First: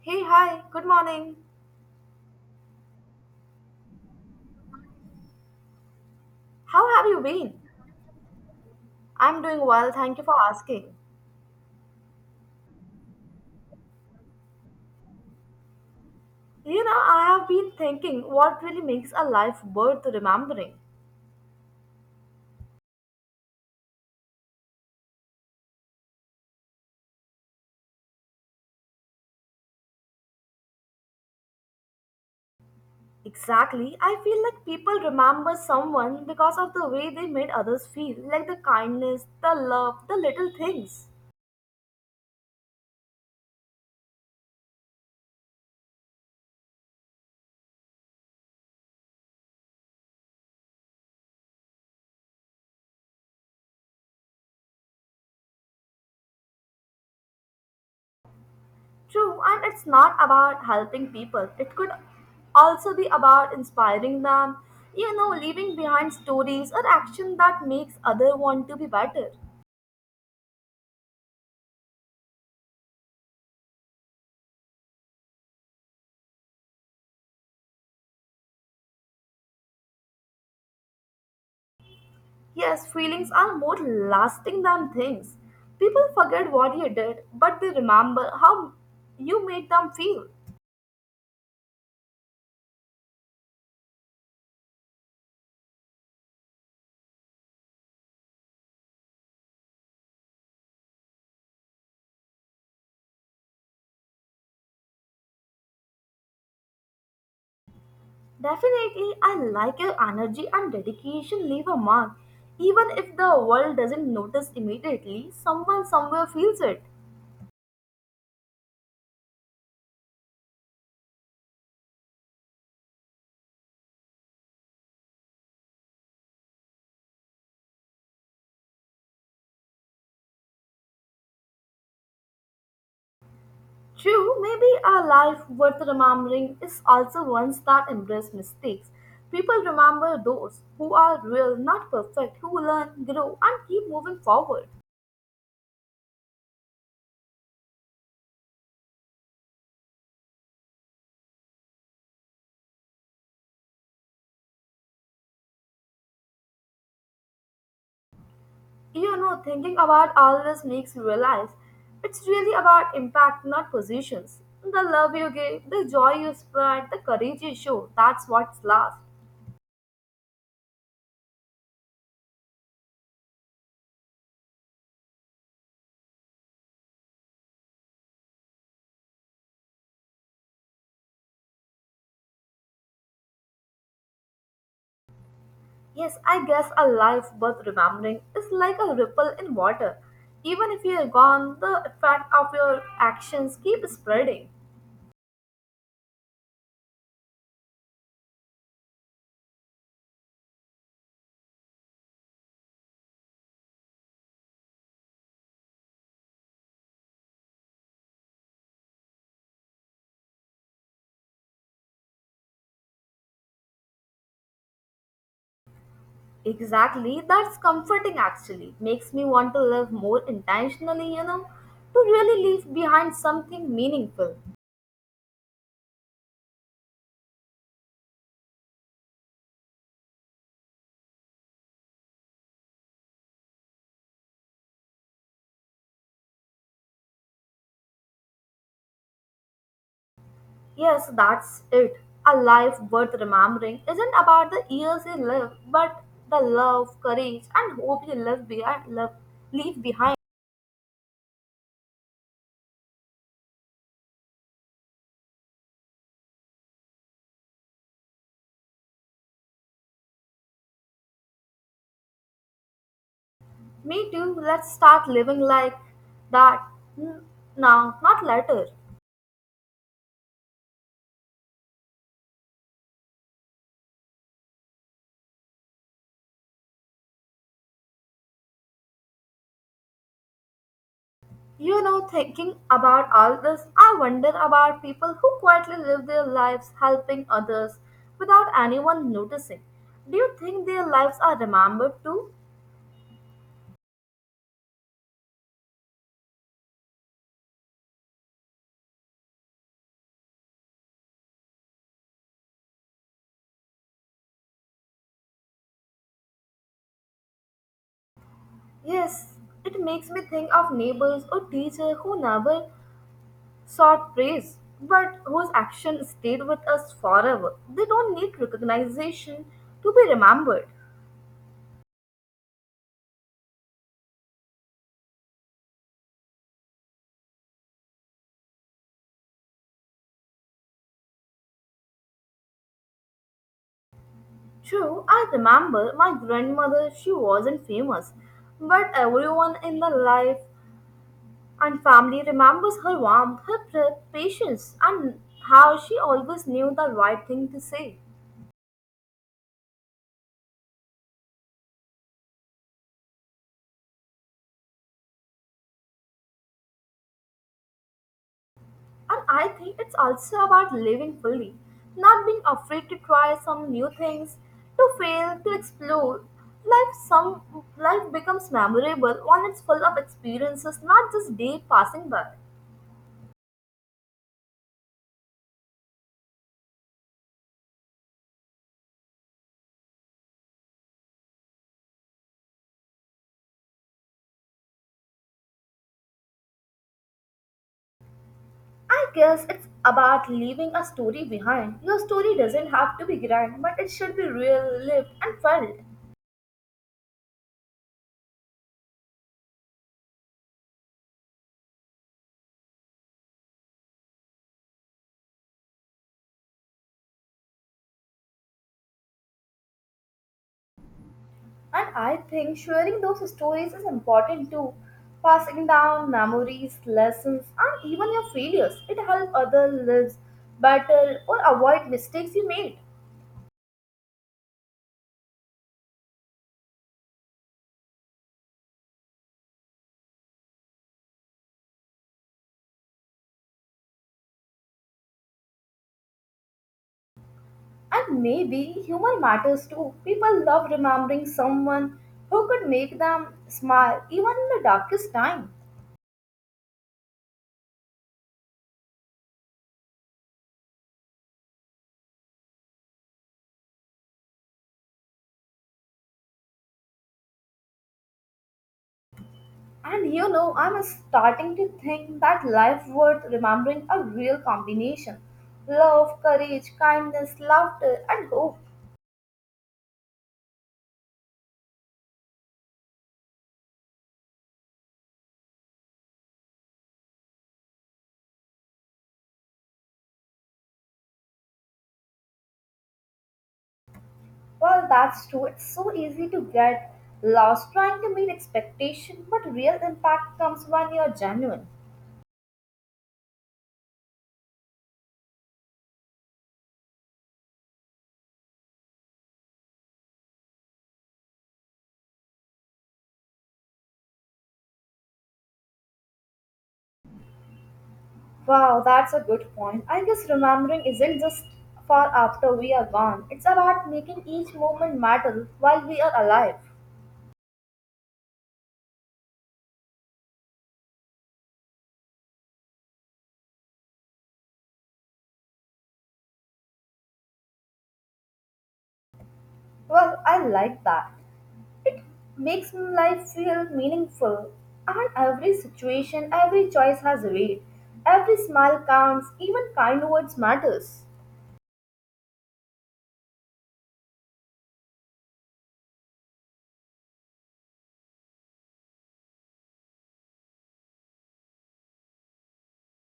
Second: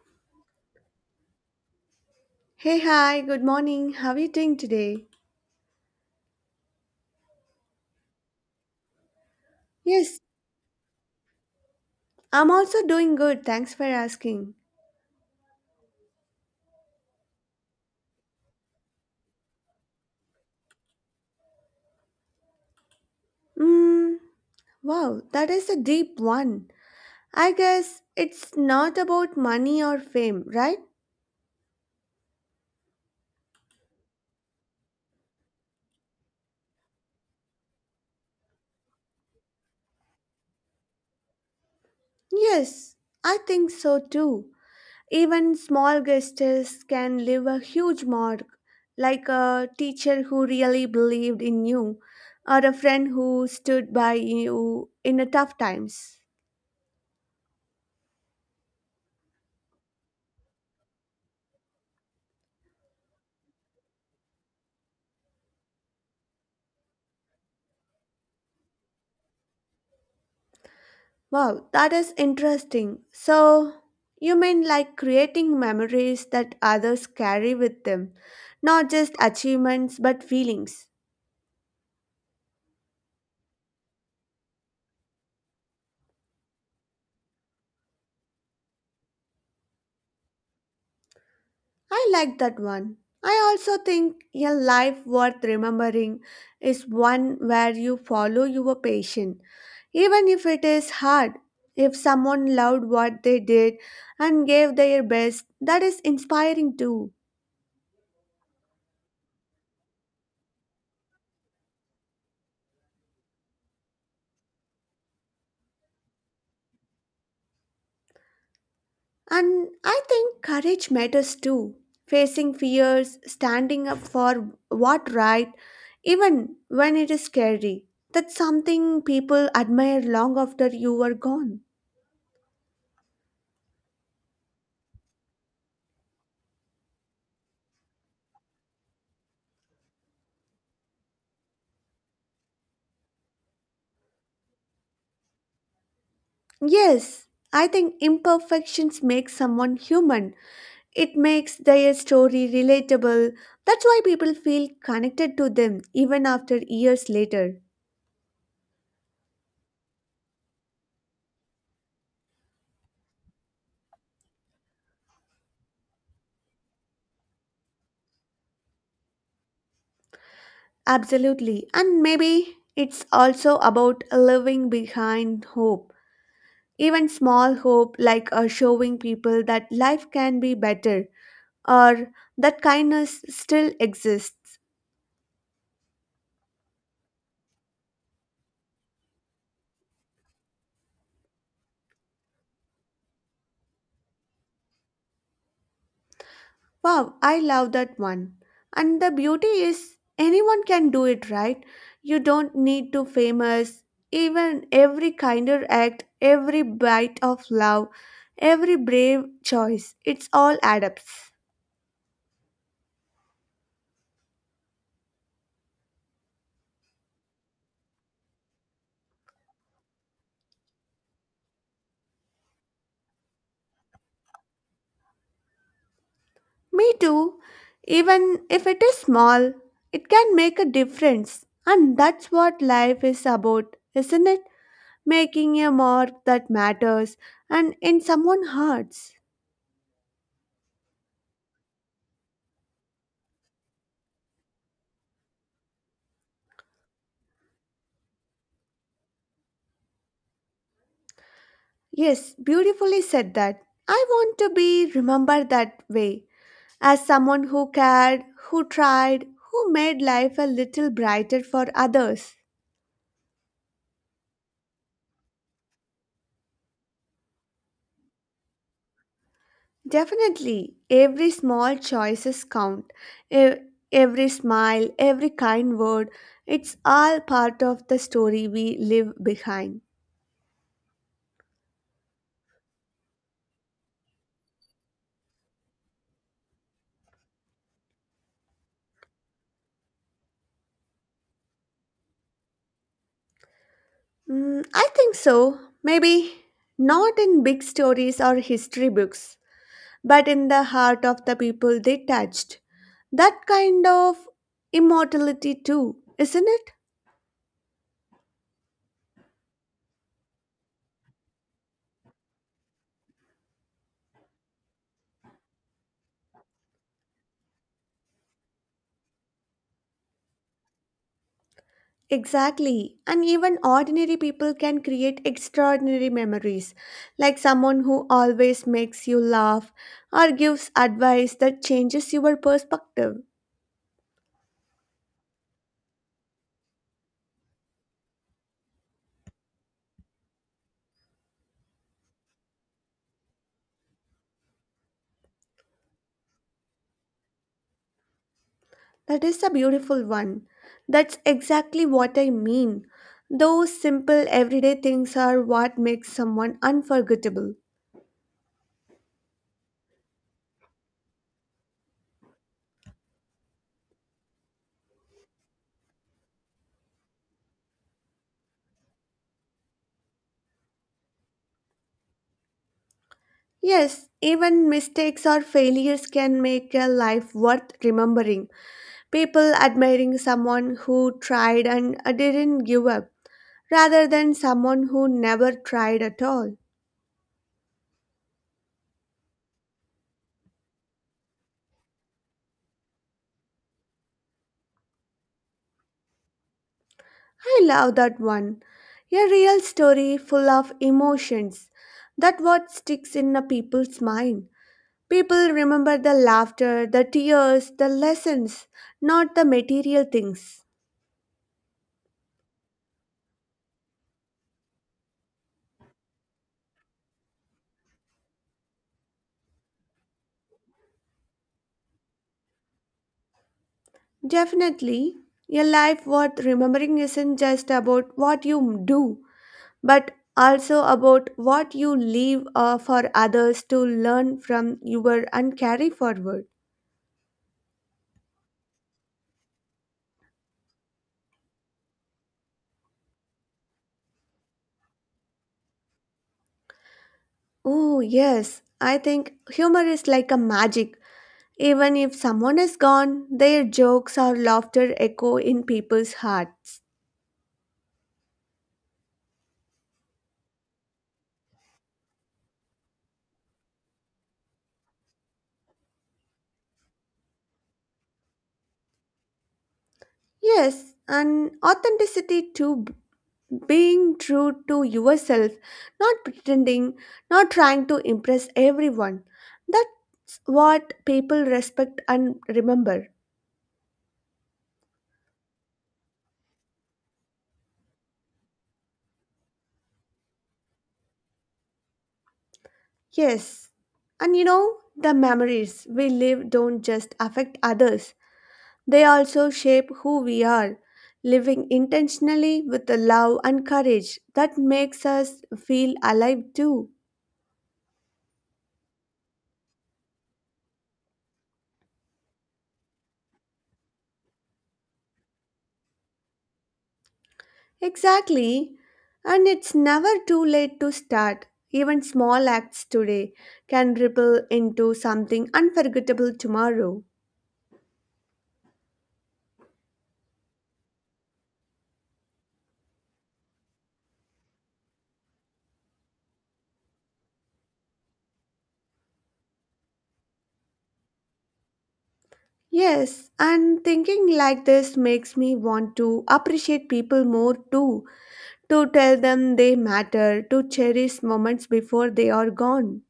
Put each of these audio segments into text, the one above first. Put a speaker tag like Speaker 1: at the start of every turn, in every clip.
Speaker 1: Hey, hi, good morning.
Speaker 2: Hey, hi, good morning. How are you doing today?
Speaker 1: How have you been? I'm doing well, thank
Speaker 2: Yes,
Speaker 1: you for asking.
Speaker 2: I'm also doing good. Thanks for asking.
Speaker 1: You know, I have been thinking what really makes a life worth remembering.
Speaker 2: Mm, wow, that is a deep one. I guess it's not about money or fame, right?
Speaker 1: Exactly, I feel like people remember someone because of the way they made others feel, like the kindness, the love, the little things.
Speaker 2: Yes, I think so too. Even small gestures can leave a huge mark, like a teacher who really believed in you or a friend who stood by you in a tough times.
Speaker 1: True, and it's not about helping people, it could also be about inspiring them, you know, leaving behind stories or action that makes other want to be better.
Speaker 2: Wow, that is interesting. So, you mean like creating memories that others carry with them, not just achievements but feelings.
Speaker 1: Yes, feelings are more lasting than things. People forget what you did, but they remember how you made them feel.
Speaker 2: I like that one. I also think a life worth remembering is one where you follow your passion, even if it is hard. If someone loved what they did and gave their best, that is inspiring too.
Speaker 1: Definitely, I like your energy and dedication leave a mark. Even if the world doesn't notice immediately, someone somewhere feels it.
Speaker 2: And I think courage matters too. Facing fears, standing up for what right, even when it is scary. That's something people admire long after you are gone.
Speaker 1: True, maybe a life worth remembering is also ones that embrace mistakes. People remember those who are real, not perfect, who learn, grow, and keep moving forward.
Speaker 2: Yes, I think imperfections make someone human. It makes their story relatable. That's why people feel connected to them even after years later.
Speaker 1: You know, thinking about all this makes me realize it's really about impact, not positions. The love you give, the joy you spread, the courage you show, that's what's last.
Speaker 2: Absolutely. And maybe it's also about leaving behind hope. Even small hope, like showing people that life can be better or that kindness still exists.
Speaker 1: Yes, I guess a life worth remembering is like a ripple in water. Even if you're gone, the effect of your actions keep spreading.
Speaker 2: Wow, I love that one. And the beauty is, anyone can do it, right? You don't need to famous. Even every kinder act, every bite of love, every brave choice, it's all adapts.
Speaker 1: Exactly, that's comforting actually. Makes me want to live more intentionally, you know, to really leave behind something meaningful.
Speaker 2: Me too. Even if it is small, it can make a difference. And that's what life is about, isn't it? Making a mark that matters and in someone's hearts.
Speaker 1: Yes, that's it. A life worth remembering isn't about the years you live, but the love, courage, and hope you live behind, love, leave behind.
Speaker 2: Yes, beautifully said that. I want to be remembered that way, as someone who cared, who tried, who made life a little brighter for others.
Speaker 1: Me too. Let's start living like that n- now, not later.
Speaker 2: Definitely, every small choices count. E- Every smile, every kind word, it's all part of the story we leave behind.
Speaker 1: You know, thinking about all this, I wonder about people who quietly live their lives helping others without anyone noticing. Do you think their lives are remembered too?
Speaker 2: Mm, I think so. Maybe not in big stories or history books, but in the heart of the people they touched. That kind of immortality, too, isn't it?
Speaker 1: Yes, it makes me think of neighbors or teacher who never sought praise, but whose action stayed with us forever. They don't need recognition to be remembered.
Speaker 2: Exactly. And even ordinary people can create extraordinary memories, like someone who always makes you laugh or gives advice that changes your perspective.
Speaker 1: True, I remember my grandmother, she wasn't famous, but everyone in the life and family remembers her warmth, her patience, and how she always knew the right thing to say.
Speaker 2: That is a beautiful one. That's exactly what I mean. Those simple everyday things are what makes someone unforgettable.
Speaker 1: And I think it's also about living fully, not being afraid to try some new things, to fail, to explore. Life some Life becomes memorable when it's full of experiences, not just day passing by.
Speaker 2: Yes, even mistakes or failures can make a life worth remembering. People admiring someone who tried and didn't give up, rather than someone who never tried at all.
Speaker 1: I guess it's about leaving a story behind. Your story doesn't have to be grand, but it should be real, lived, and felt.
Speaker 2: I love that one. A real story full of emotions. That what sticks in a people's mind. People remember the laughter, the tears, the lessons, not the material things.
Speaker 1: And I think sharing those stories is important too. Passing down memories, lessons, and even your failures. It helps others live better or avoid mistakes you made.
Speaker 2: Definitely, a life worth remembering isn't just about what you do, but also about what you leave for others to learn from you were and carry forward.
Speaker 1: And maybe humor matters too. People love remembering someone who could make them smile even in the darkest time.
Speaker 2: Oh, yes. I think humor is like a magic. Even if someone is gone, their jokes or laughter echo in people's hearts.
Speaker 1: And you know, I'm starting to think that life worth remembering a real combination. Love, courage, kindness, laughter, and hope.
Speaker 2: Yes, and authenticity to being true to yourself, not pretending, not trying to impress everyone. That's what people respect and remember.
Speaker 1: Well, that's true. It's so easy to get lost trying to meet expectation, but real impact comes when you're genuine.
Speaker 2: Yes. And you know, the memories we live don't just affect others, they also shape who we are, living intentionally with the love and courage that makes us feel alive too.
Speaker 1: Wow, that's a good point. I guess remembering isn't just for after we are gone. It's about making each moment matter while we are alive.
Speaker 2: Exactly. And it's never too late to start. Even small acts today can ripple into something unforgettable tomorrow.
Speaker 1: Well, I like that. It makes life feel meaningful, and every situation, every choice has weight. Every smile counts. Even kind words matters.
Speaker 2: Yes, and thinking like this makes me want to appreciate people more too, to tell them they matter, to cherish moments before they are gone.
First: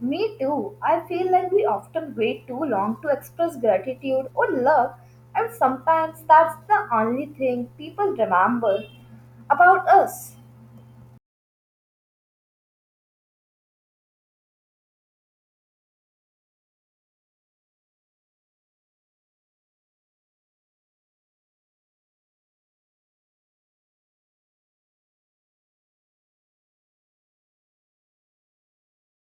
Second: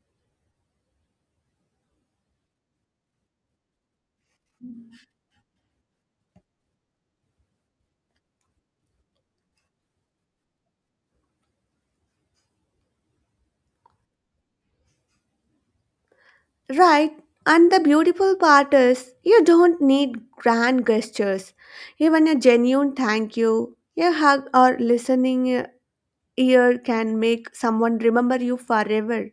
Speaker 1: Me too. I feel like we often wait too long to express gratitude or love, and sometimes that's the only thing people remember about us.
Speaker 2: Right, and the beautiful part is you don't need grand gestures. Even a genuine thank you, a hug, or listening ear can make someone remember you forever.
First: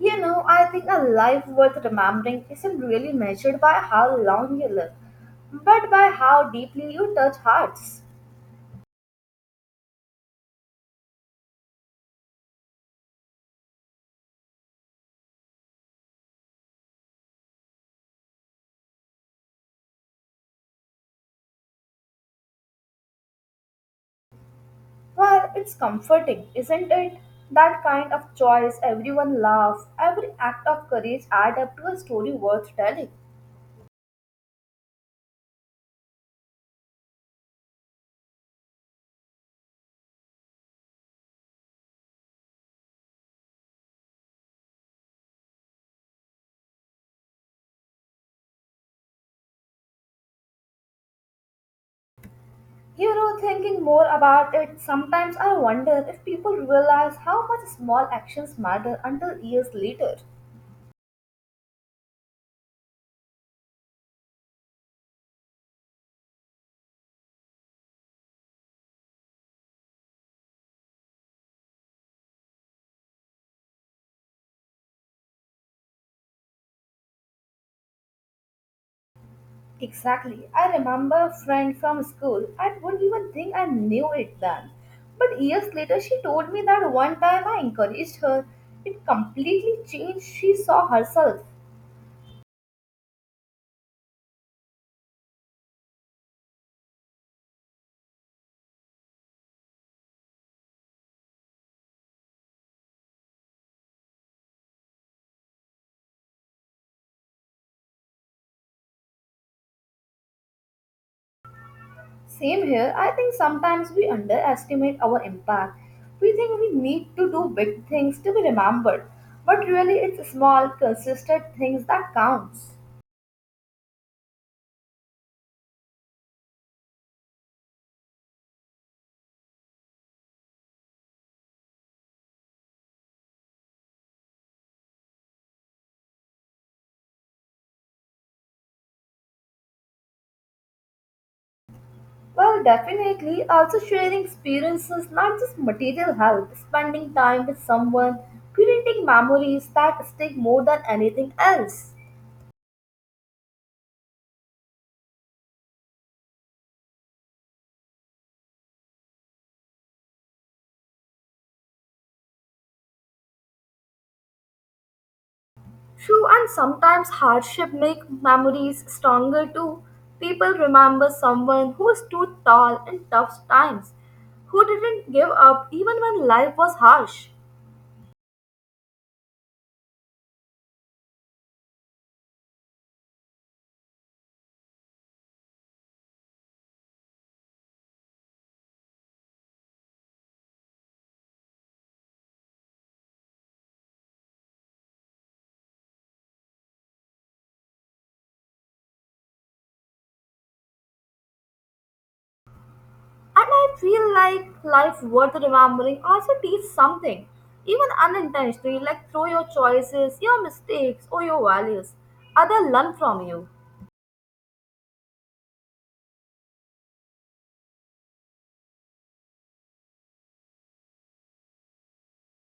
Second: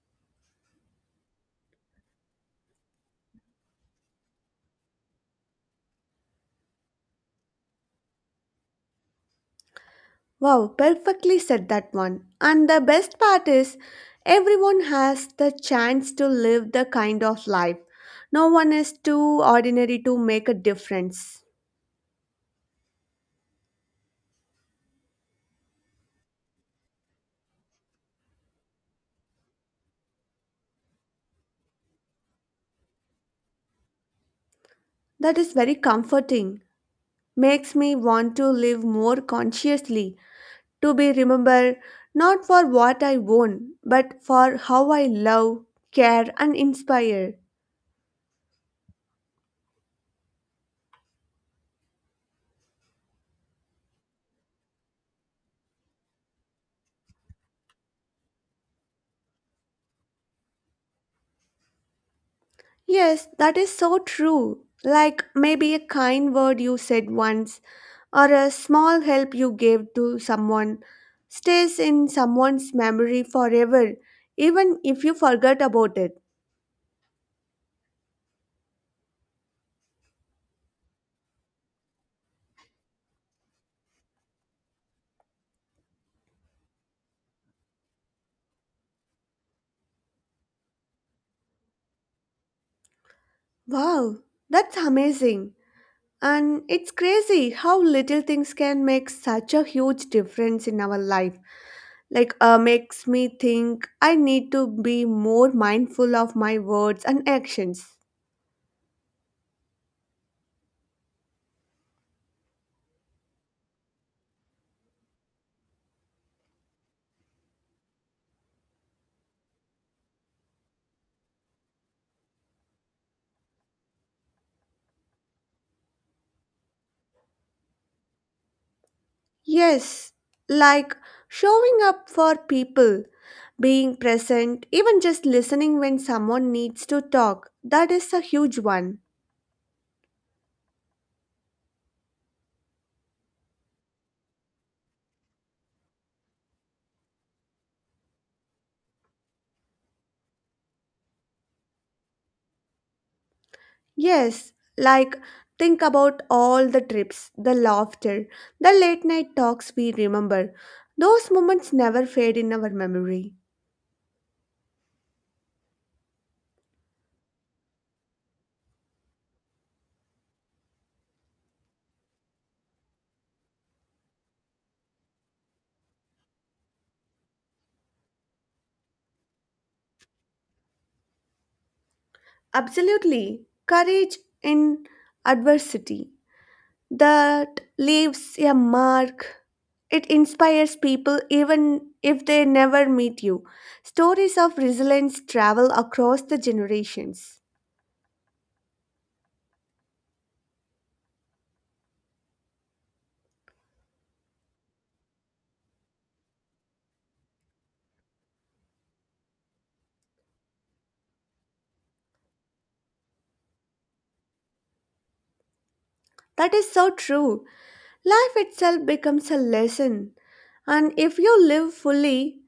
Speaker 1: You know, I think a life worth remembering isn't really measured by how long you live, but by how deeply you touch hearts.
Speaker 2: Wow, perfectly said that one. And the best part is everyone has the chance to live the kind of life. No one is too ordinary to make a difference.
Speaker 1: Well, it's comforting, isn't it? That kind of choice, everyone laughs, every act of courage adds up to a story worth telling.
Speaker 2: That is very comforting. Makes me want to live more consciously, to be remembered not for what I won, but for how I love, care, and inspire.
Speaker 1: You know, thinking more about it, sometimes I wonder if people realize how much small actions matter until years later.
Speaker 2: Yes, that is so true. Like maybe a kind word you said once, or a small help you gave to someone, stays in someone's memory forever, even if you forget about it.
Speaker 1: Exactly. I remember a friend from school. I wouldn't even think I knew it then. But years later, she told me that one time I encouraged her. It completely changed. She saw herself.
Speaker 2: Wow, that's amazing. And it's crazy how little things can make such a huge difference in our life. Like makes me think I need to be more mindful of my words and actions.
Speaker 1: Same here. I think sometimes we underestimate our impact. We think we need to do big things to be remembered, but really it's small, consistent things that counts.
Speaker 2: Yes, like showing up for people, being present, even just listening when someone needs to talk. That is a huge one.
Speaker 1: Well, definitely, also sharing experiences, not just material help, spending time with someone, creating memories that stick more than anything else.
Speaker 2: Yes, like think about all the trips, the laughter, the late night talks we remember. Those moments never fade in our memory.
Speaker 1: True, and sometimes hardship make memories stronger too. People remember someone who stood tall in tough times, who didn't give up even when life was harsh.
Speaker 2: Absolutely. Courage in adversity, that leaves a mark. It inspires people even if they never meet you. Stories of resilience travel across the generations.
Speaker 1: And I feel like life worth remembering also teaches something, even unintentionally, like through your choices, your mistakes, or your values. Others learn from you.
Speaker 2: That is so true. Life itself becomes a lesson. And if you live fully,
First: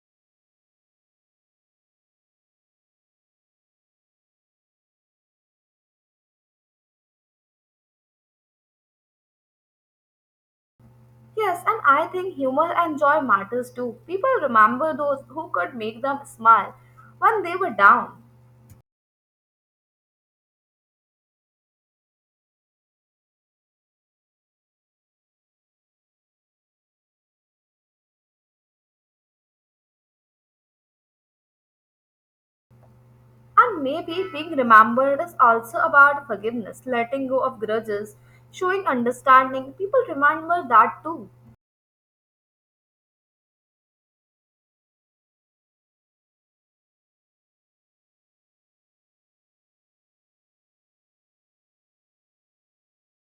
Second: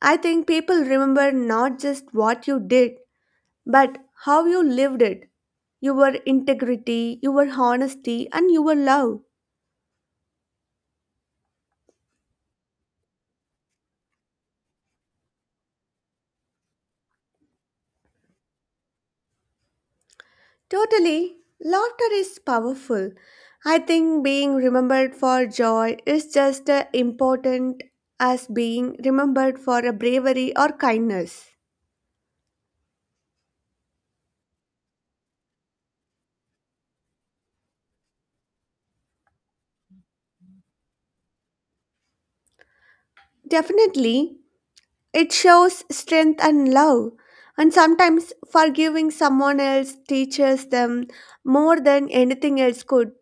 Speaker 2: I think people remember not just what you did, but how you lived it, your integrity, your honesty, and your love.
Speaker 1: Yes, and I think humor and joy matters too. People remember those who could make them smile when they were down.
Speaker 2: Totally. Laughter is powerful. I think being remembered for joy is just as important as being remembered for a bravery or kindness.
Speaker 1: And maybe being remembered is also about forgiveness, letting go of grudges, showing understanding. People remember that too.
Speaker 2: Definitely, it shows strength and love. And sometimes forgiving someone else teaches them more than anything else could.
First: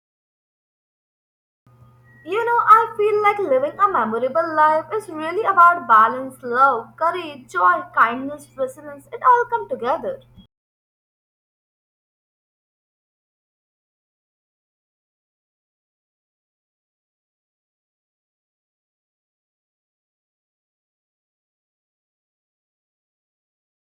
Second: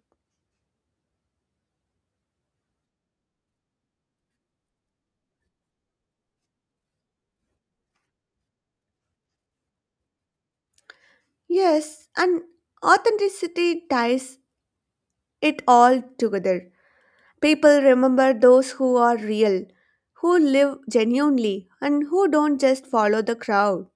Speaker 1: You know, I feel like living a memorable life is really about balance, love, courage, joy, kindness, resilience. It all come together.
Speaker 2: Yes, and authenticity ties it all together. People remember those who are real, who live genuinely, and who don't just follow the crowd.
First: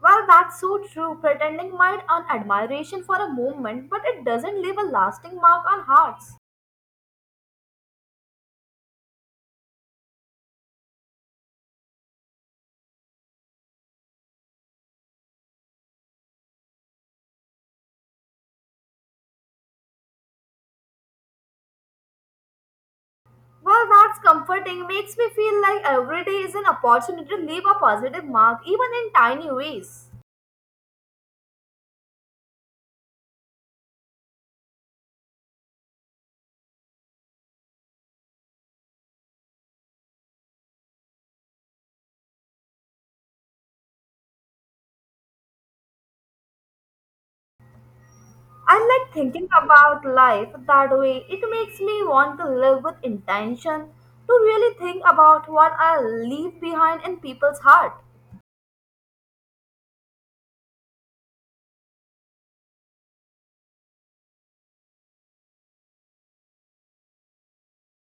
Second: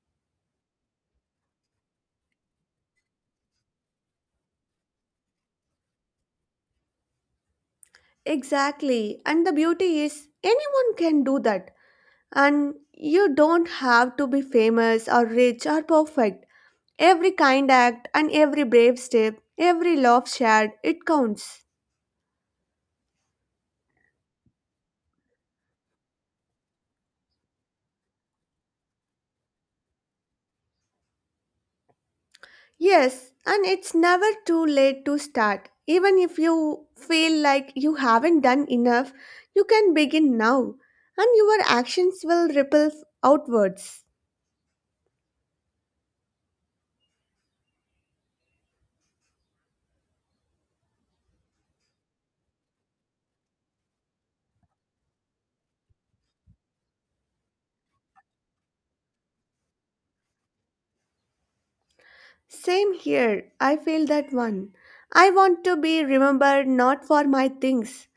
Speaker 1: Well, that's so true. Pretending might earn admiration for a moment, but it doesn't leave a lasting mark on hearts.
Speaker 2: Exactly. And the beauty is, anyone can do that. And you don't have to be famous or rich or perfect. Every kind act and every brave step, every laugh shared, it counts.
Speaker 1: Well, that's comforting. Makes me feel like every day is an opportunity to leave a positive mark, even in tiny ways.
Speaker 2: Yes, and it's never too late to start. Even if you feel like you haven't done enough, you can begin now, and your actions will ripple outwards.
Speaker 1: And like thinking about life that way, it makes me want to live with intention, to really think about what I leave behind in people's heart.
Speaker 2: Same here, I feel that one. I want to be remembered not for my things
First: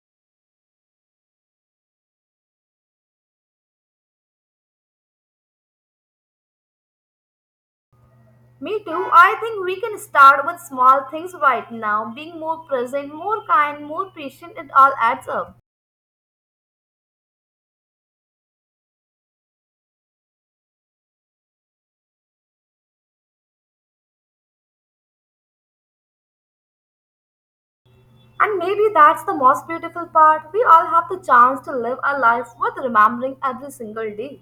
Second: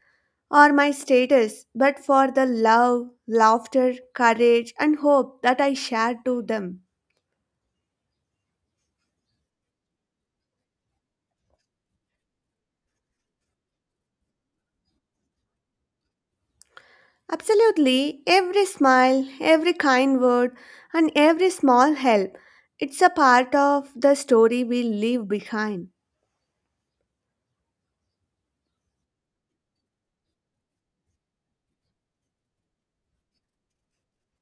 Speaker 2: or my status, but for the love, laughter, courage, and hope that I share to them.
Speaker 1: Me too, I think we can start with small things right now, being more present, more kind, more patient, it all adds up.
Speaker 2: Absolutely, every smile, every kind word, and every small help, it's a part of the story we leave behind.
Speaker 1: And maybe that's the most beautiful part. We all have the chance to live our life worth remembering every single day.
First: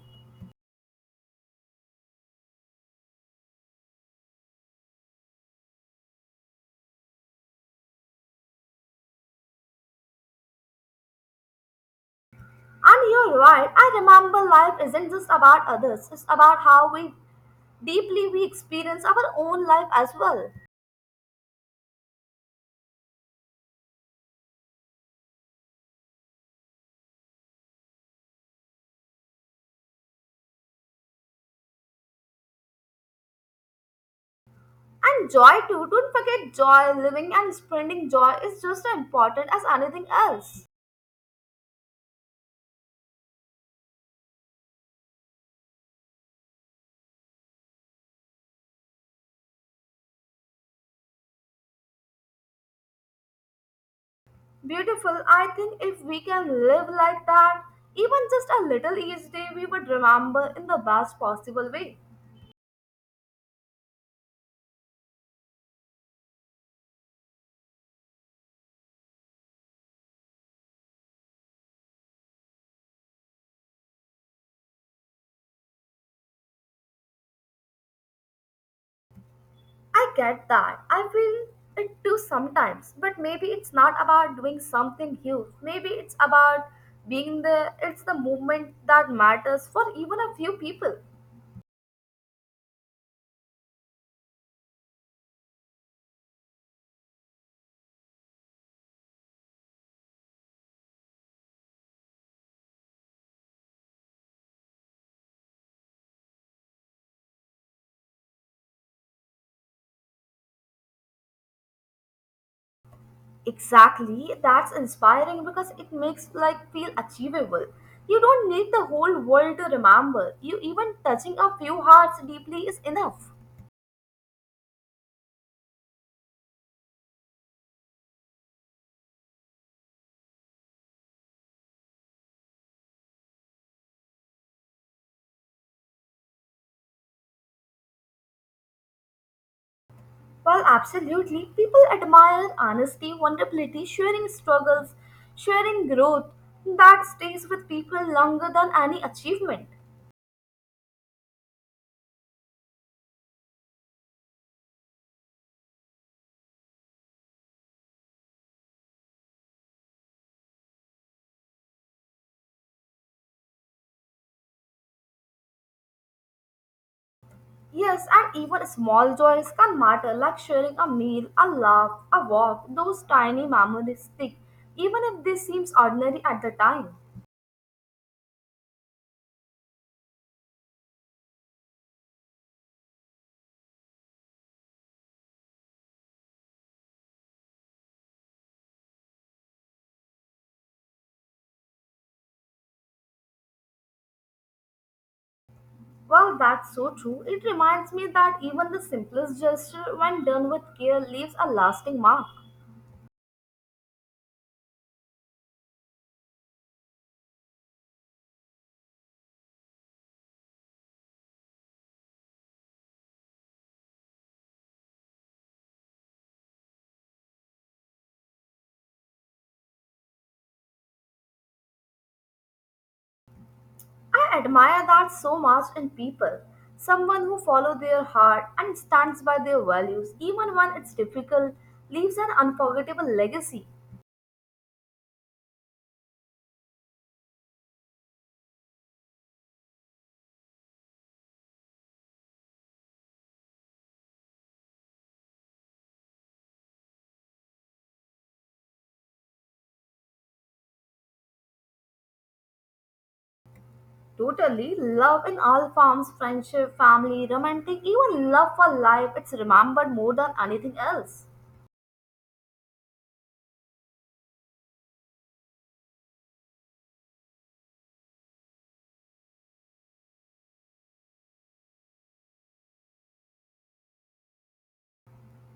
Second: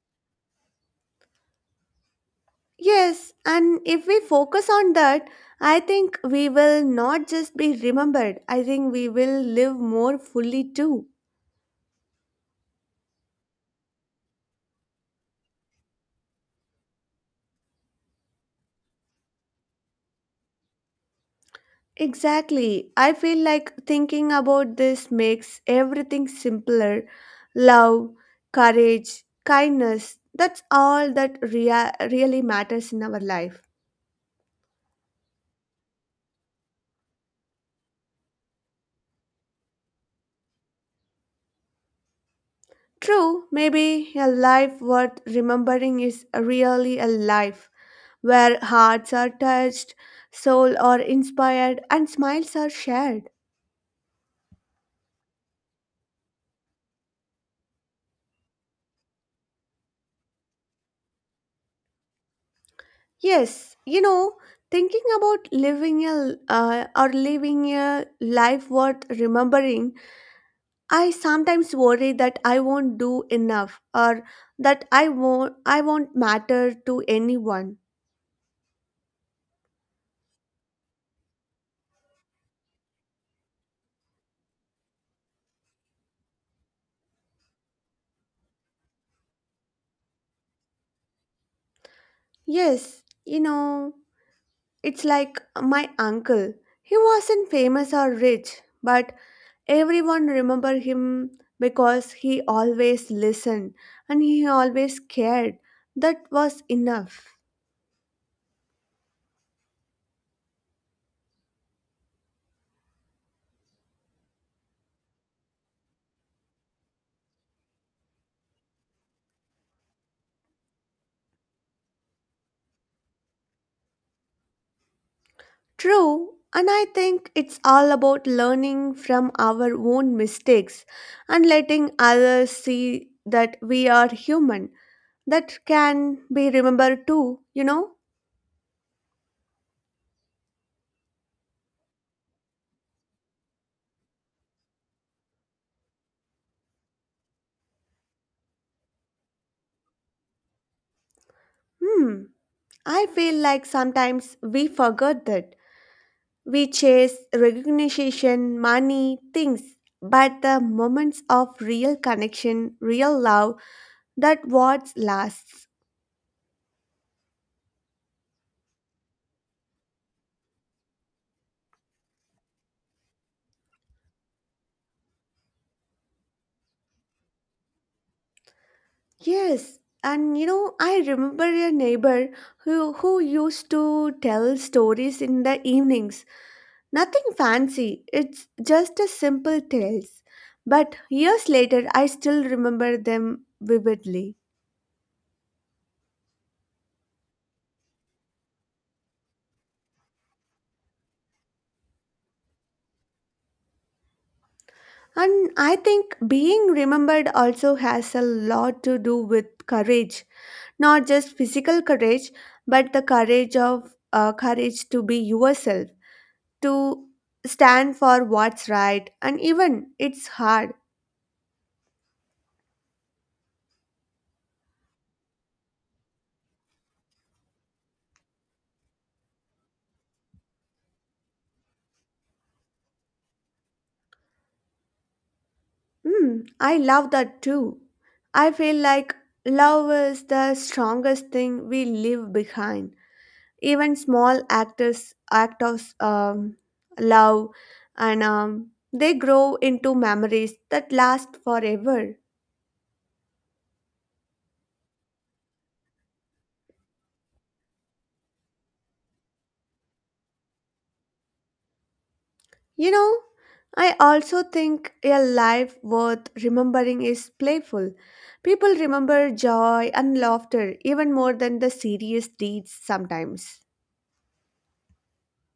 Speaker 2: Yes, and if we focus on that, I think we will not just be remembered, I think we will live more fully too.
Speaker 1: And you're right, I remember life isn't just about others, it's about how we deeply we experience our own life as well.
Speaker 2: Exactly, I feel like thinking about this makes everything simpler. Love, courage, kindness, that's all that really matters in our life.
Speaker 1: And joy too, don't forget joy, living and spreading joy is just as important as anything else.
Speaker 2: True, maybe a life worth remembering is really a life where hearts are touched, souls are inspired, and smiles are shared.
Speaker 1: Beautiful, I think if we can live like that, even just a little each day, we would remember in the best possible way.
Speaker 2: Yes, you know, thinking about living a life worth remembering, I sometimes worry that I won't do enough or that I won't matter to anyone.
Speaker 1: I get that. I feel it too sometimes. But maybe it's not about doing something huge. Maybe it's about being there. It's the movement that matters for even a few people.
Speaker 2: Yes, you know. It's like my uncle. He wasn't famous or rich, but everyone remember him because he always listened and he always cared. That was enough.
Speaker 1: Exactly. That's inspiring because it makes like feel achievable. You don't need the whole world to remember. You even touching a few hearts deeply is enough.
Speaker 2: True, and I think it's all about learning from our own mistakes and letting others see that we are human. That can be remembered too, you know?
Speaker 1: Well, absolutely. People admire honesty, vulnerability, sharing struggles, sharing growth that stays with people longer than any achievement.
Speaker 2: Hmm, I feel like sometimes we forget that. We chase recognition, money, things, but the moments of real connection, real love, that what lasts.
Speaker 1: Yes, and even small joys can matter, like sharing a meal, a laugh, a walk. Those tiny memories stick, even if they seem ordinary at the time.
Speaker 2: Yes, and you know, I remember a neighbor who used to tell stories in the evenings. Nothing fancy, it's just a simple tales. But years later, I still remember them vividly.
Speaker 1: Well, that's so true. It reminds me that even the simplest gesture, when done with care, leaves a lasting mark.
Speaker 2: And I think being remembered also has a lot to do with courage. Not just physical courage, but the courage to be yourself, to stand for what's right, and even it's hard.
Speaker 1: I admire that so much in people. Someone who follows their heart and stands by their values, even when it's difficult, leaves an unforgettable legacy.
Speaker 2: Mm, I love that too. I feel like love is the strongest thing we leave behind. Even small actors, act of love, and they grow into memories that last forever.
Speaker 1: Totally, love in all forms friendship, family, romantic, even love for life it's remembered more than anything else.
Speaker 2: You know, I also think a life worth remembering is playful. People remember joy and laughter even more than the serious deeds sometimes.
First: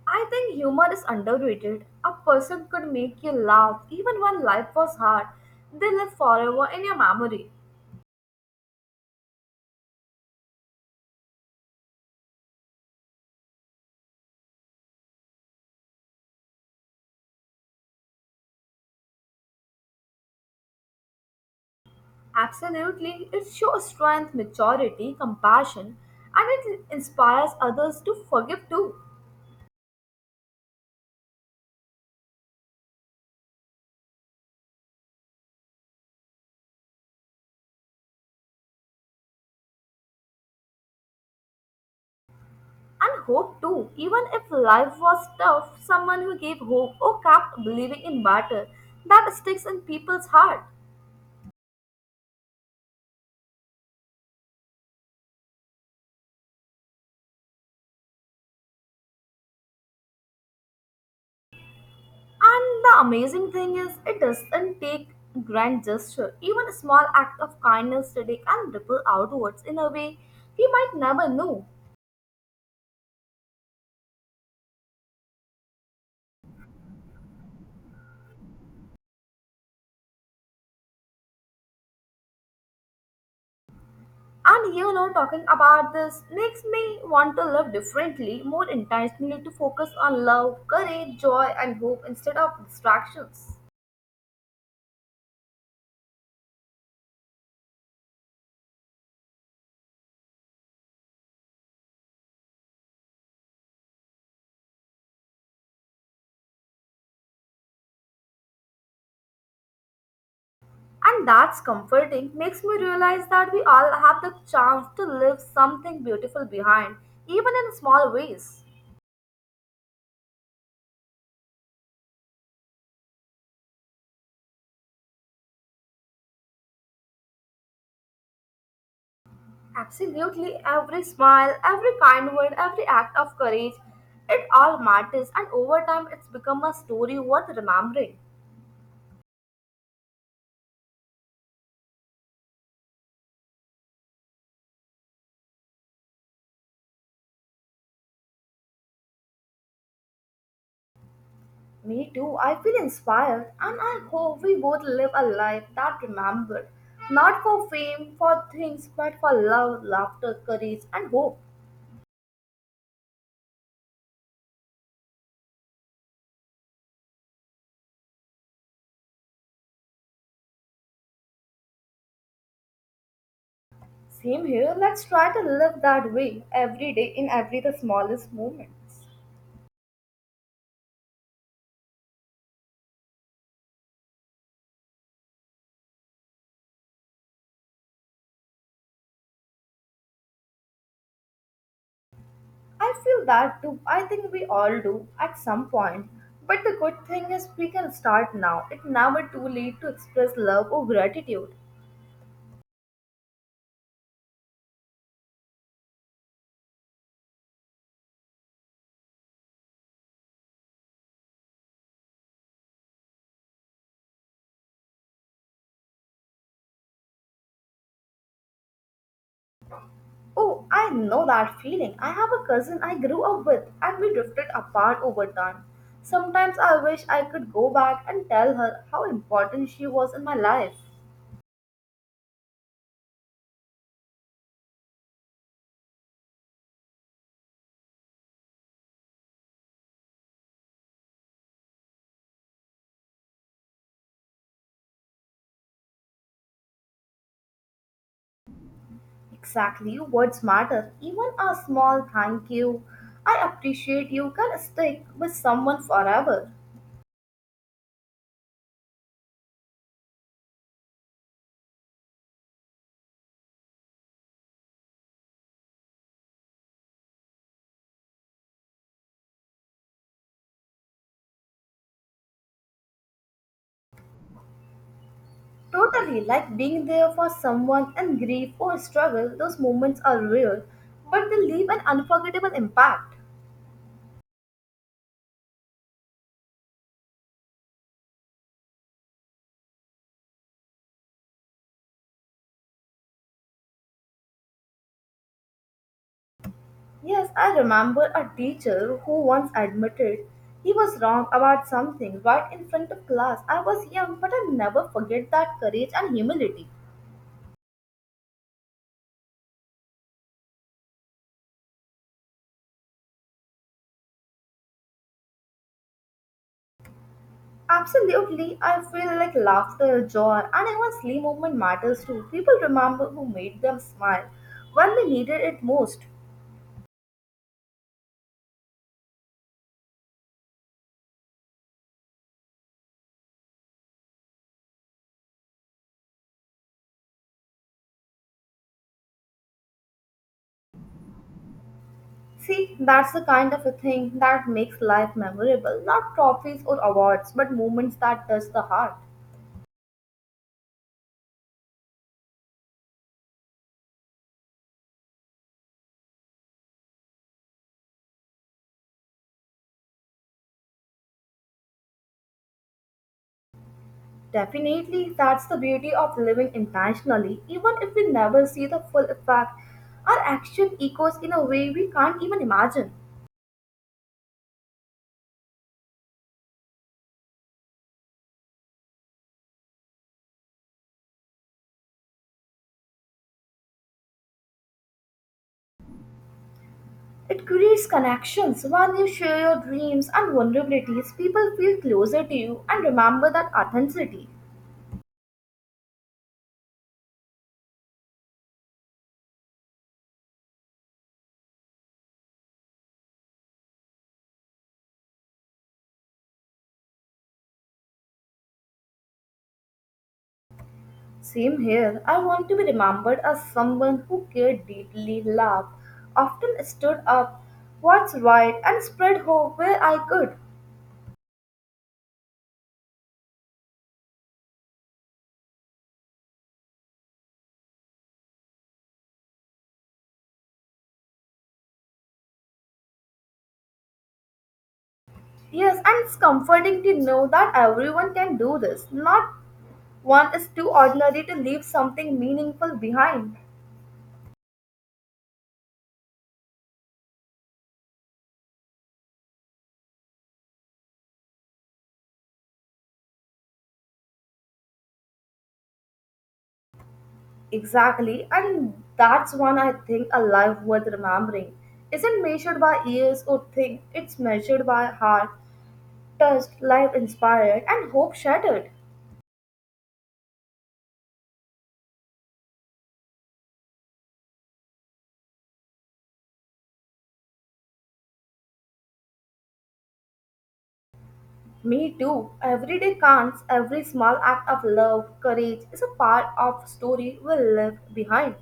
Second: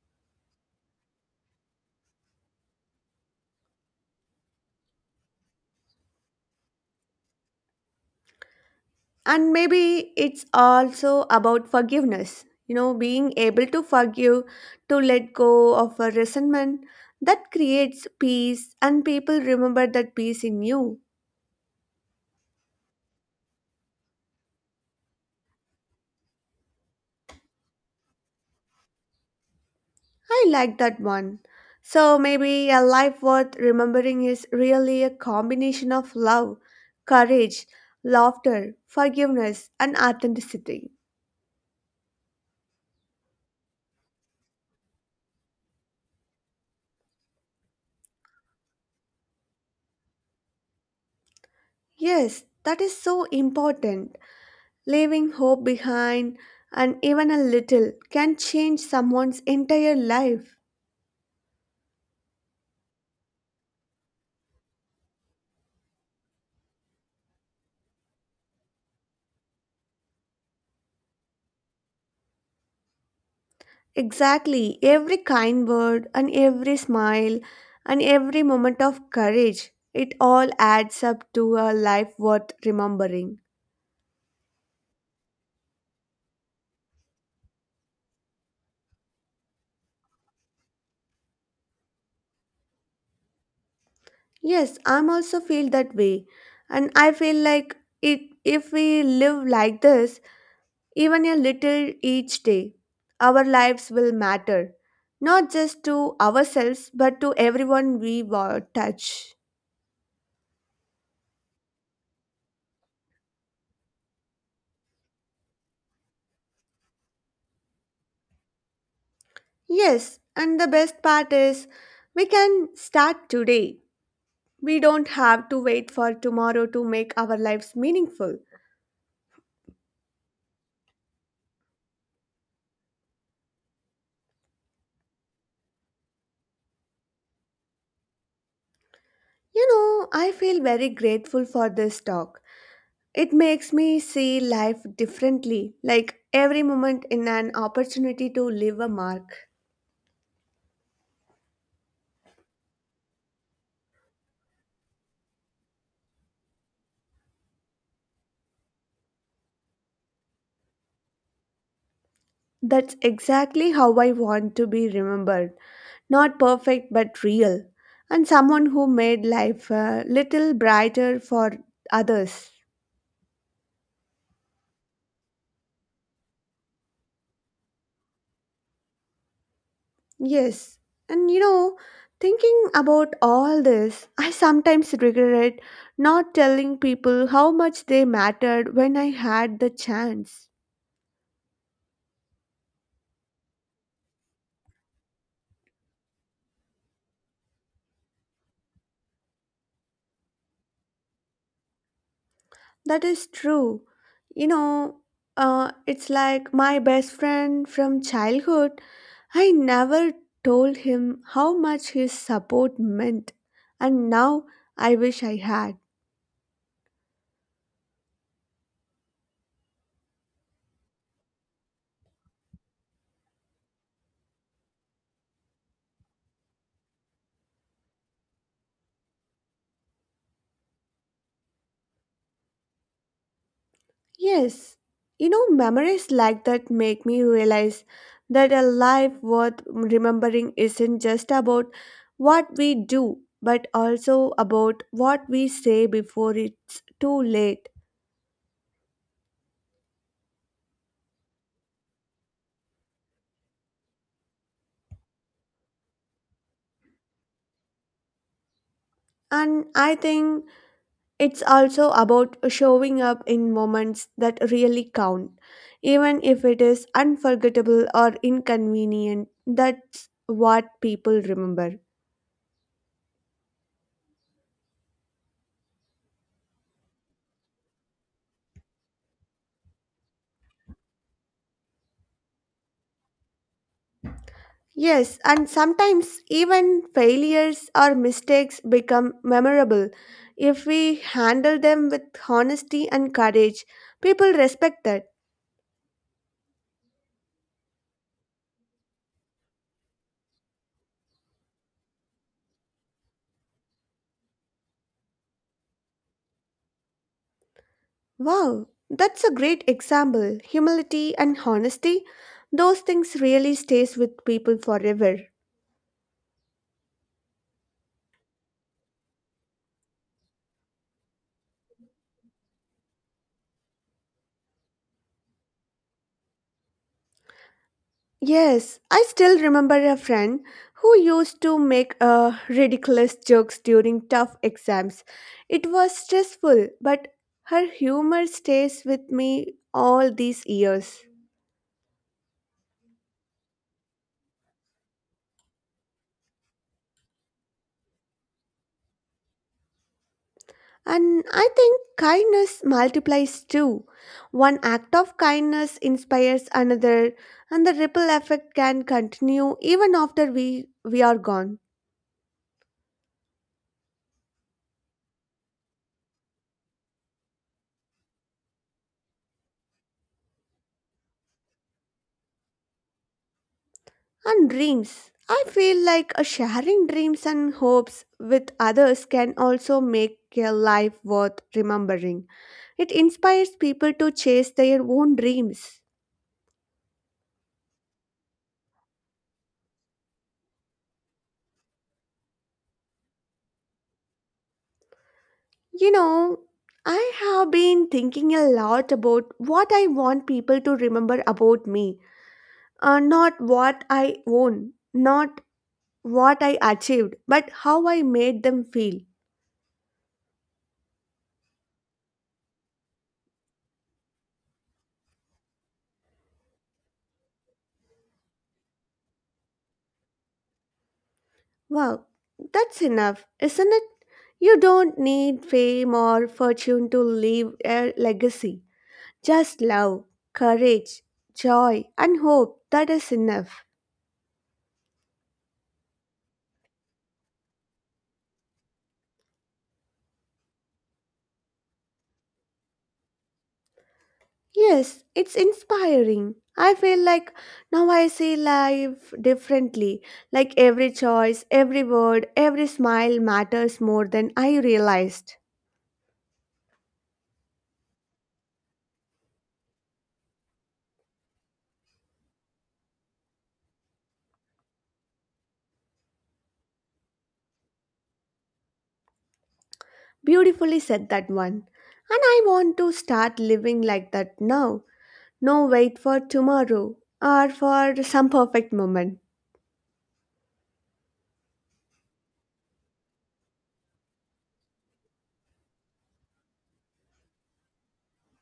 Speaker 1: I think humor is underrated. A person could make you laugh even when life was hard, they live forever in your memory.
Speaker 2: And maybe it's also about forgiveness. You know, being able to forgive, to let go of a resentment that creates peace, and people remember that peace in you.
Speaker 1: Absolutely, it shows strength, maturity, compassion, and it inspires others to forgive too
Speaker 2: I like that one. So maybe a life worth remembering is really a combination of love, courage, laughter, forgiveness, and authenticity.
Speaker 1: and hope too. Even if life was tough, someone who gave hope or kept believing in battle that sticks in people's heart.
Speaker 2: Yes, that is so important. Leaving hope behind, and even a little can change someone's entire life.
Speaker 1: And the amazing thing is, it doesn't take grand gesture. Even a small act of kindness today can ripple outwards in a way we might never know.
Speaker 2: Exactly, every kind word and every smile and every moment of courage, it all adds up to a life worth remembering.
Speaker 1: And you know, talking about this makes me want to live differently, more intentionally, to focus on love, courage, joy, and hope instead of distractions.
Speaker 2: Yes, I'm also feel that way. And I feel like it if we live like this, even a little each day, our lives will matter. Not just to ourselves, but to everyone we touch.
Speaker 1: And that's comforting, makes me realize that we all have the chance to leave something beautiful behind, even in small ways.
Speaker 2: Yes, and the best part is we can start today. We don't have to wait for tomorrow to make our lives meaningful.
Speaker 1: Absolutely, every smile, every kind word, every act of courage, it all matters, and over time, it's become a story worth remembering.
Speaker 2: You know, I feel very grateful for this talk. It makes me see life differently, like every moment in an opportunity to leave a mark.
Speaker 1: Me too. I feel inspired and I hope we both live a life that remembered. Not for fame, for things, but for love, laughter, courage, and hope.
Speaker 2: That's exactly how I want to be remembered. Not perfect, but real. And someone who made life a little brighter for others.
Speaker 1: Same here. Let's try to live that way every day in every the smallest moments.
Speaker 2: Yes. And you know, thinking about all this, I sometimes regret not telling people how much they mattered when I had the chance.
Speaker 1: I feel that too. I think we all do at some point. But the good thing is we can start now. It's never too late to express love or gratitude.
Speaker 2: That is true. You know, it's like my best friend from childhood. I never told him how much his support meant, and now I wish I had.
Speaker 1: Oh, I know that feeling. I have a cousin I grew up with, and we drifted apart over time. Sometimes I wish I could go back and tell her how important she was in my life.
Speaker 2: Yes, you know, memories like that make me realize that a life worth remembering isn't just about what we do, but also about what we say before it's too late.
Speaker 1: Exactly, words matter. Even a small thank you, I appreciate you can stick with someone forever.
Speaker 2: And I think it's also about showing up in moments that really count, even if it is unforgettable or inconvenient. That's what people remember.
Speaker 1: Totally, like being there for someone in grief or struggle, those moments are rare, but they leave an unforgettable impact.
Speaker 2: Yes, and sometimes even failures or mistakes become memorable. If we handle them with honesty and courage, people respect that.
Speaker 1: Yes, I remember a teacher who once admitted he was wrong about something right in front of class. I was young, but I never forget that courage and humility.
Speaker 2: Wow, that's a great example. Humility and honesty, those things really stays with people forever.
Speaker 1: Absolutely, I feel like laughter, joy, and even silly moment matters too. People remember who made them smile when they needed it most.
Speaker 2: Yes, I still remember a friend who used to make ridiculous jokes during tough exams. It was stressful, but her humor stays with me all these years.
Speaker 1: See, that's the kind of a thing that makes life memorable. Not trophies or awards, but moments that touch the heart.
Speaker 2: And I think kindness multiplies too. One act of kindness inspires another, and the ripple effect can continue even after we are gone.
Speaker 1: Definitely, that's the beauty of living intentionally. Even if we never see the full effect, our action echoes in a way we can't even imagine.
Speaker 2: And dreams. I feel like sharing dreams and hopes with others can also make a life worth remembering. It inspires people to chase their own dreams.
Speaker 1: It creates connections. When you share your dreams and vulnerabilities, people feel closer to you and remember that authenticity.
Speaker 2: You know, I have been thinking a lot about what I want people to remember about me, not what I own, not what I achieved, but how I made them feel.
Speaker 1: Same here, I want to be remembered as someone who cared deeply, loved, often stood up, what's right, and spread hope where I could.
Speaker 2: Wow, that's enough, isn't it? You don't need fame or fortune to leave a legacy. Just love, courage, joy, and hope. That is enough.
Speaker 1: Yes, and it's comforting to know that everyone can do this, not One is too ordinary to leave something meaningful behind.
Speaker 2: Yes, it's inspiring. I feel like now I see life differently. Like every choice, every word, every smile matters more than I realized.
Speaker 1: Exactly, and that's one I think a life worth remembering isn't measured by years or things, it's measured by heart, touched, life inspired, and hope shattered.
Speaker 2: Beautifully said that one. And I want to start living like that now. No wait for tomorrow or for some perfect moment.
Speaker 1: Me too. Every day counts, every small act of love, courage is a part of story we left behind.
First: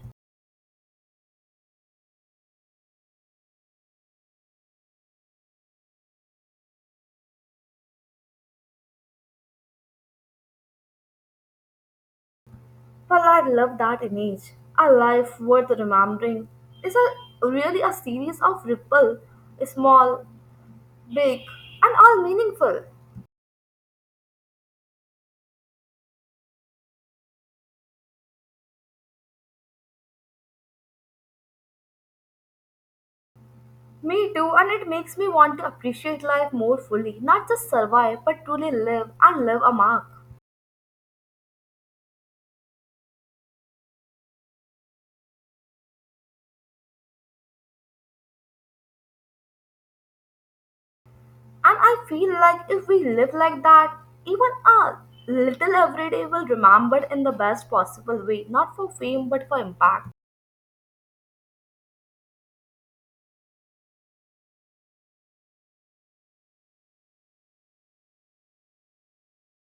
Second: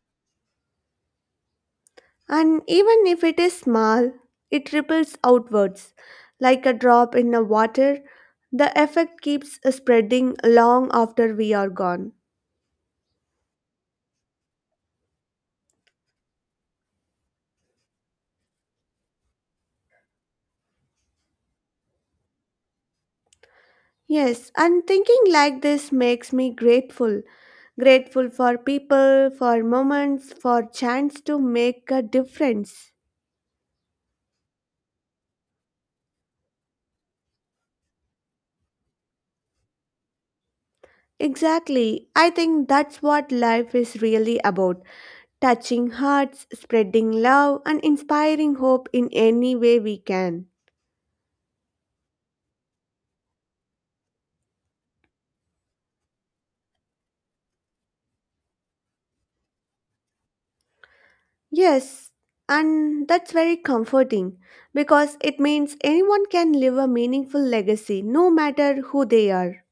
Speaker 2: And even if it is small, it ripples outwards like a drop in the water. The effect keeps spreading long after we are gone.
Speaker 1: Well, I love that image. A life worth remembering is a really a series of ripple, small big, and all meaningful.
Speaker 2: Yes, and thinking like this makes me grateful. Grateful for people, for moments, for chance to make a difference.
Speaker 1: Me too, and it makes me want to appreciate life more fully, not just survive, but truly live and live a mark.
Speaker 2: Exactly. I think that's what life is really about, touching hearts, spreading love, and inspiring hope in any way we can.
Speaker 1: And I feel like if we live like that, even a little every day will remembered in the best possible way, not for fame but for impact.
Speaker 2: Yes, and that's very comforting because it means anyone can leave a meaningful legacy no matter who they are.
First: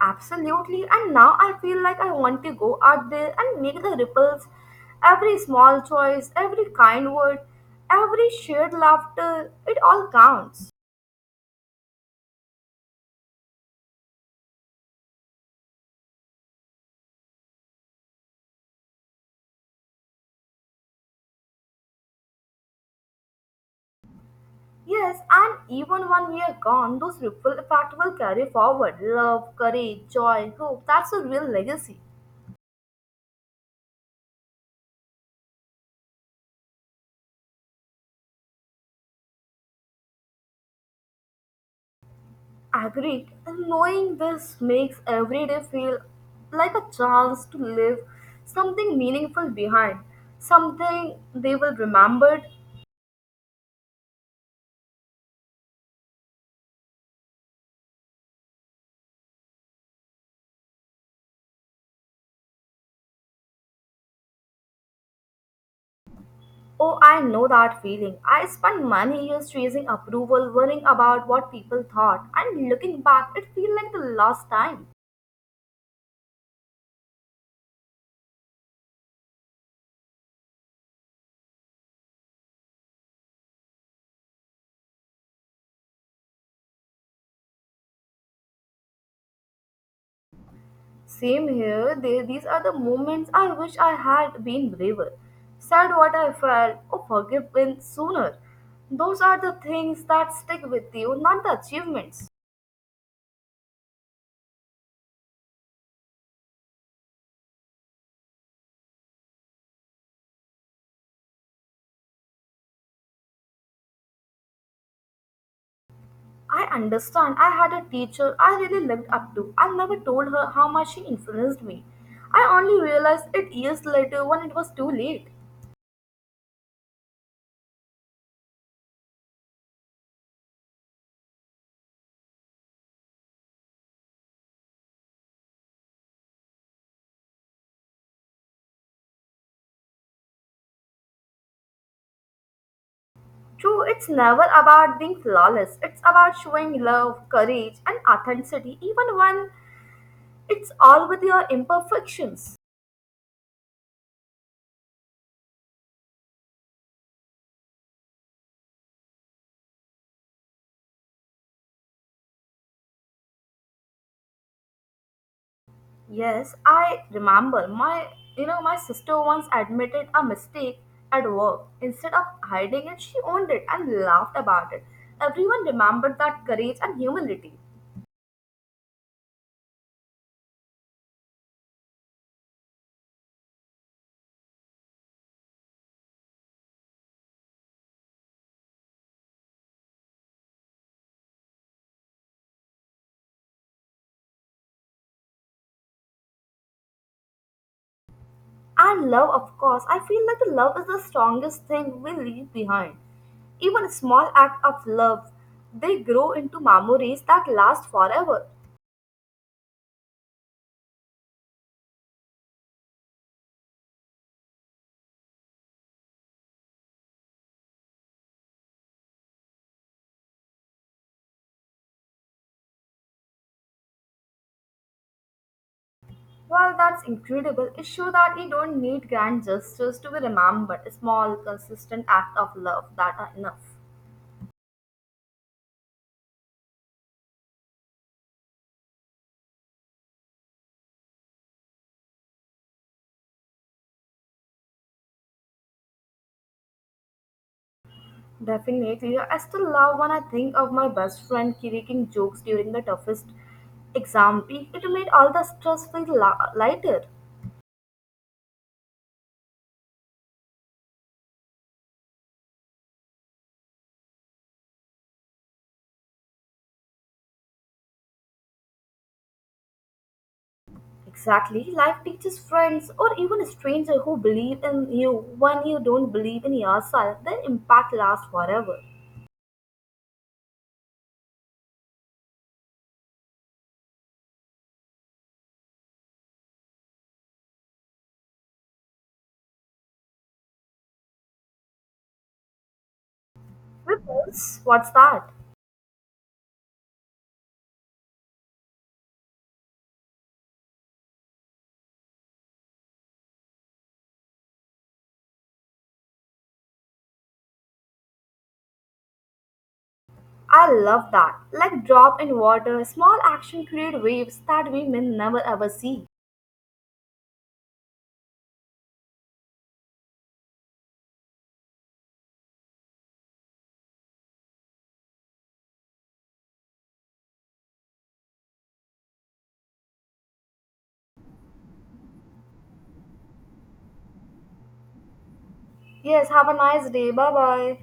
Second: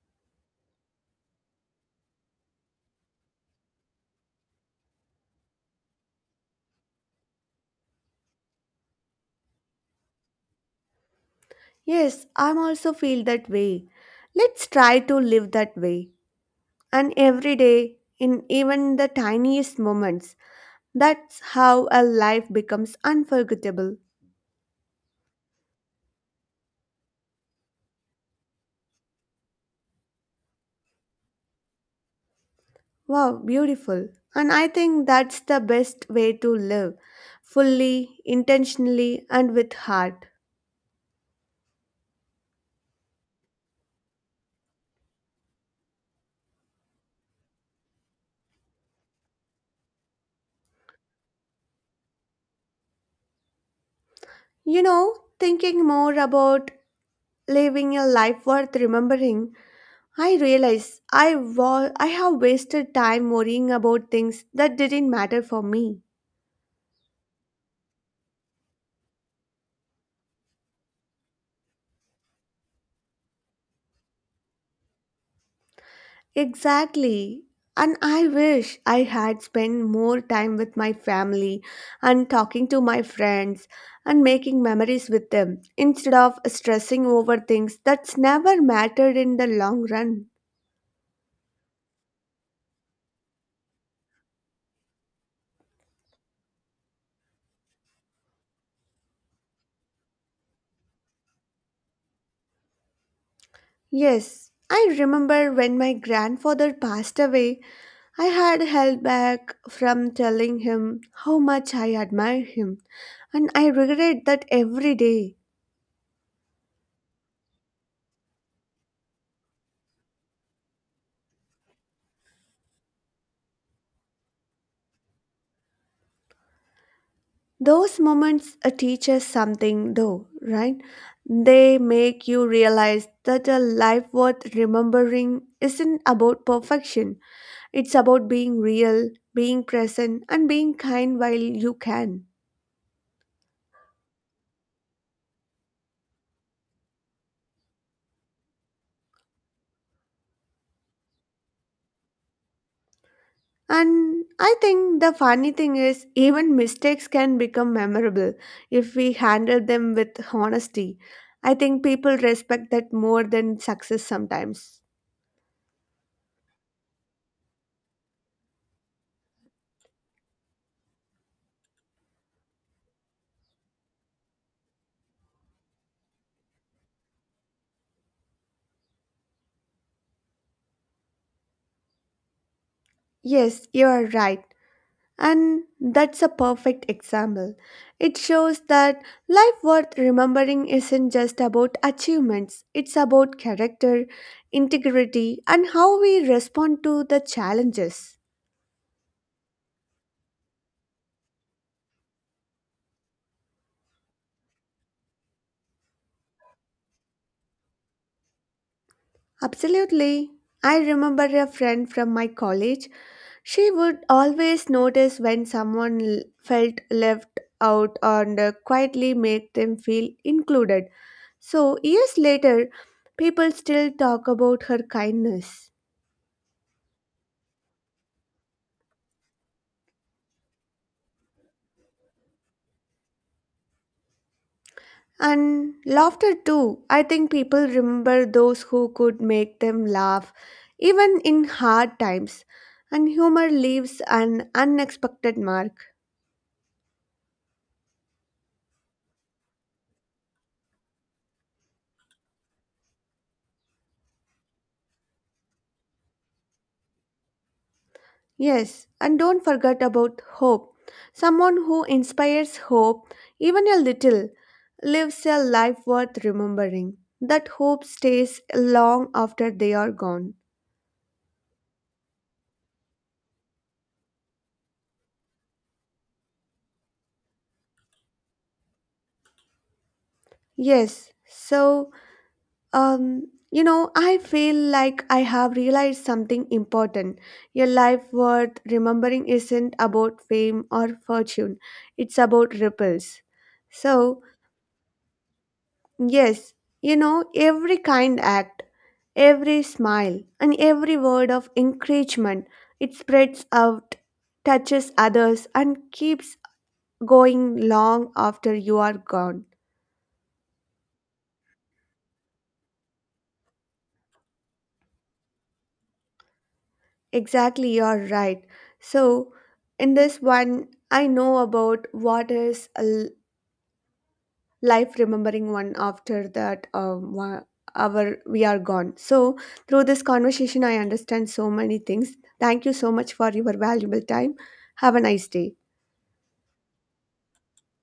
Speaker 1: Absolutely, and now I feel like I want to go out there and make the ripples. Every small choice, every kind word, every shared laughter, it all counts.
Speaker 2: Yes, I'm also feel that way. Let's try to live that way. And every day, in even the tiniest moments, that's how a life becomes unforgettable.
Speaker 1: Yes, and even one year gone, those ripple effect will carry forward love, courage, joy, hope. That's a real legacy.
Speaker 2: Wow, beautiful. And I think that's the best way to live fully, intentionally, and with heart.
Speaker 1: Agreed. And knowing this makes every day feel like a chance to leave something meaningful behind, something they will remember.
Speaker 2: You know, thinking more about living a life worth remembering, I realize I have wasted time worrying about things that didn't matter for me.
Speaker 1: Oh, I know that feeling. I spent many years chasing approval, worrying about what people thought, and looking back, it feels like the last time.
Speaker 2: Exactly. And I wish I had spent more time with my family and talking to my friends and making memories with them instead of stressing over things that's never mattered in the long run.
Speaker 1: Same here. These are the moments I wish I had been braver, said what I felt, or forgiven sooner. Those are the things that stick with you, not the achievements.
Speaker 2: Yes, I remember when my grandfather passed away, I had held back from telling him how much I admire him, and I regret that every day.
Speaker 1: I understand. I had a teacher I really looked up to. I never told her how much she influenced me. I only realized it years later when it was too late.
Speaker 2: Those moments teach us something, though, right? They make you realize that a life worth remembering isn't about perfection. It's about being real, being present, and being kind while you can.
Speaker 1: True, it's never about being flawless. It's about showing love, courage, and authenticity, even when it's all with your imperfections.
Speaker 2: And I think the funny thing is, even mistakes can become memorable if we handle them with honesty. I think people respect that more than success sometimes.
Speaker 1: Yes, I remember my you know my sister once admitted a mistake at work. Instead of hiding it, she owned it and laughed about it. Everyone remembered that courage and humility.
Speaker 2: Yes, you are right. And that's a perfect example. It shows that life worth remembering isn't just about achievements, it's about character, integrity, and how we respond to the challenges.
Speaker 1: And love, of course, I feel like the love is the strongest thing we leave behind. Even a small act of love, they grow into memories that last forever.
Speaker 2: Absolutely. I remember a friend from my college. She would always notice when felt left out and quietly make them feel included. So, years later, people still talk about her kindness.
Speaker 1: Well, that's incredible. It shows that you don't need grand gestures to be remembered. Small, consistent act of love that are enough.
Speaker 2: And laughter too. I think people remember those who could make them laugh, even in hard times. And humor leaves an unexpected mark.
Speaker 1: Definitely. I still love when I think of my best friend cracking jokes during the toughest exam week. It made all the stress feel lighter.
Speaker 2: Yes, and don't forget about hope. Someone who inspires hope, even a little, lives a life worth remembering. That hope stays long after they are gone.
Speaker 1: Exactly. Life teaches friends or even a stranger who believe in you when you don't believe in yourself. Their impact lasts forever.
Speaker 2: Yes, so you know, I feel like I have realized something important. Your life worth remembering isn't about fame or fortune, it's about ripples. So,
Speaker 1: Ripples? What's that?
Speaker 2: yes, you know, every kind act, every smile, and every word of encouragement, it spreads out, touches others, and keeps going long after you are gone.
Speaker 1: I love that. Like drop in water, small action create waves that we may never ever see.
Speaker 2: Exactly, you're right. So, in this one, I know about what is life remembering one after that 1 hour we are gone. So, through this conversation, I understand so many things. Thank you so much for your valuable time. Have a nice day.
Speaker 1: Yes, have a nice day. Bye bye.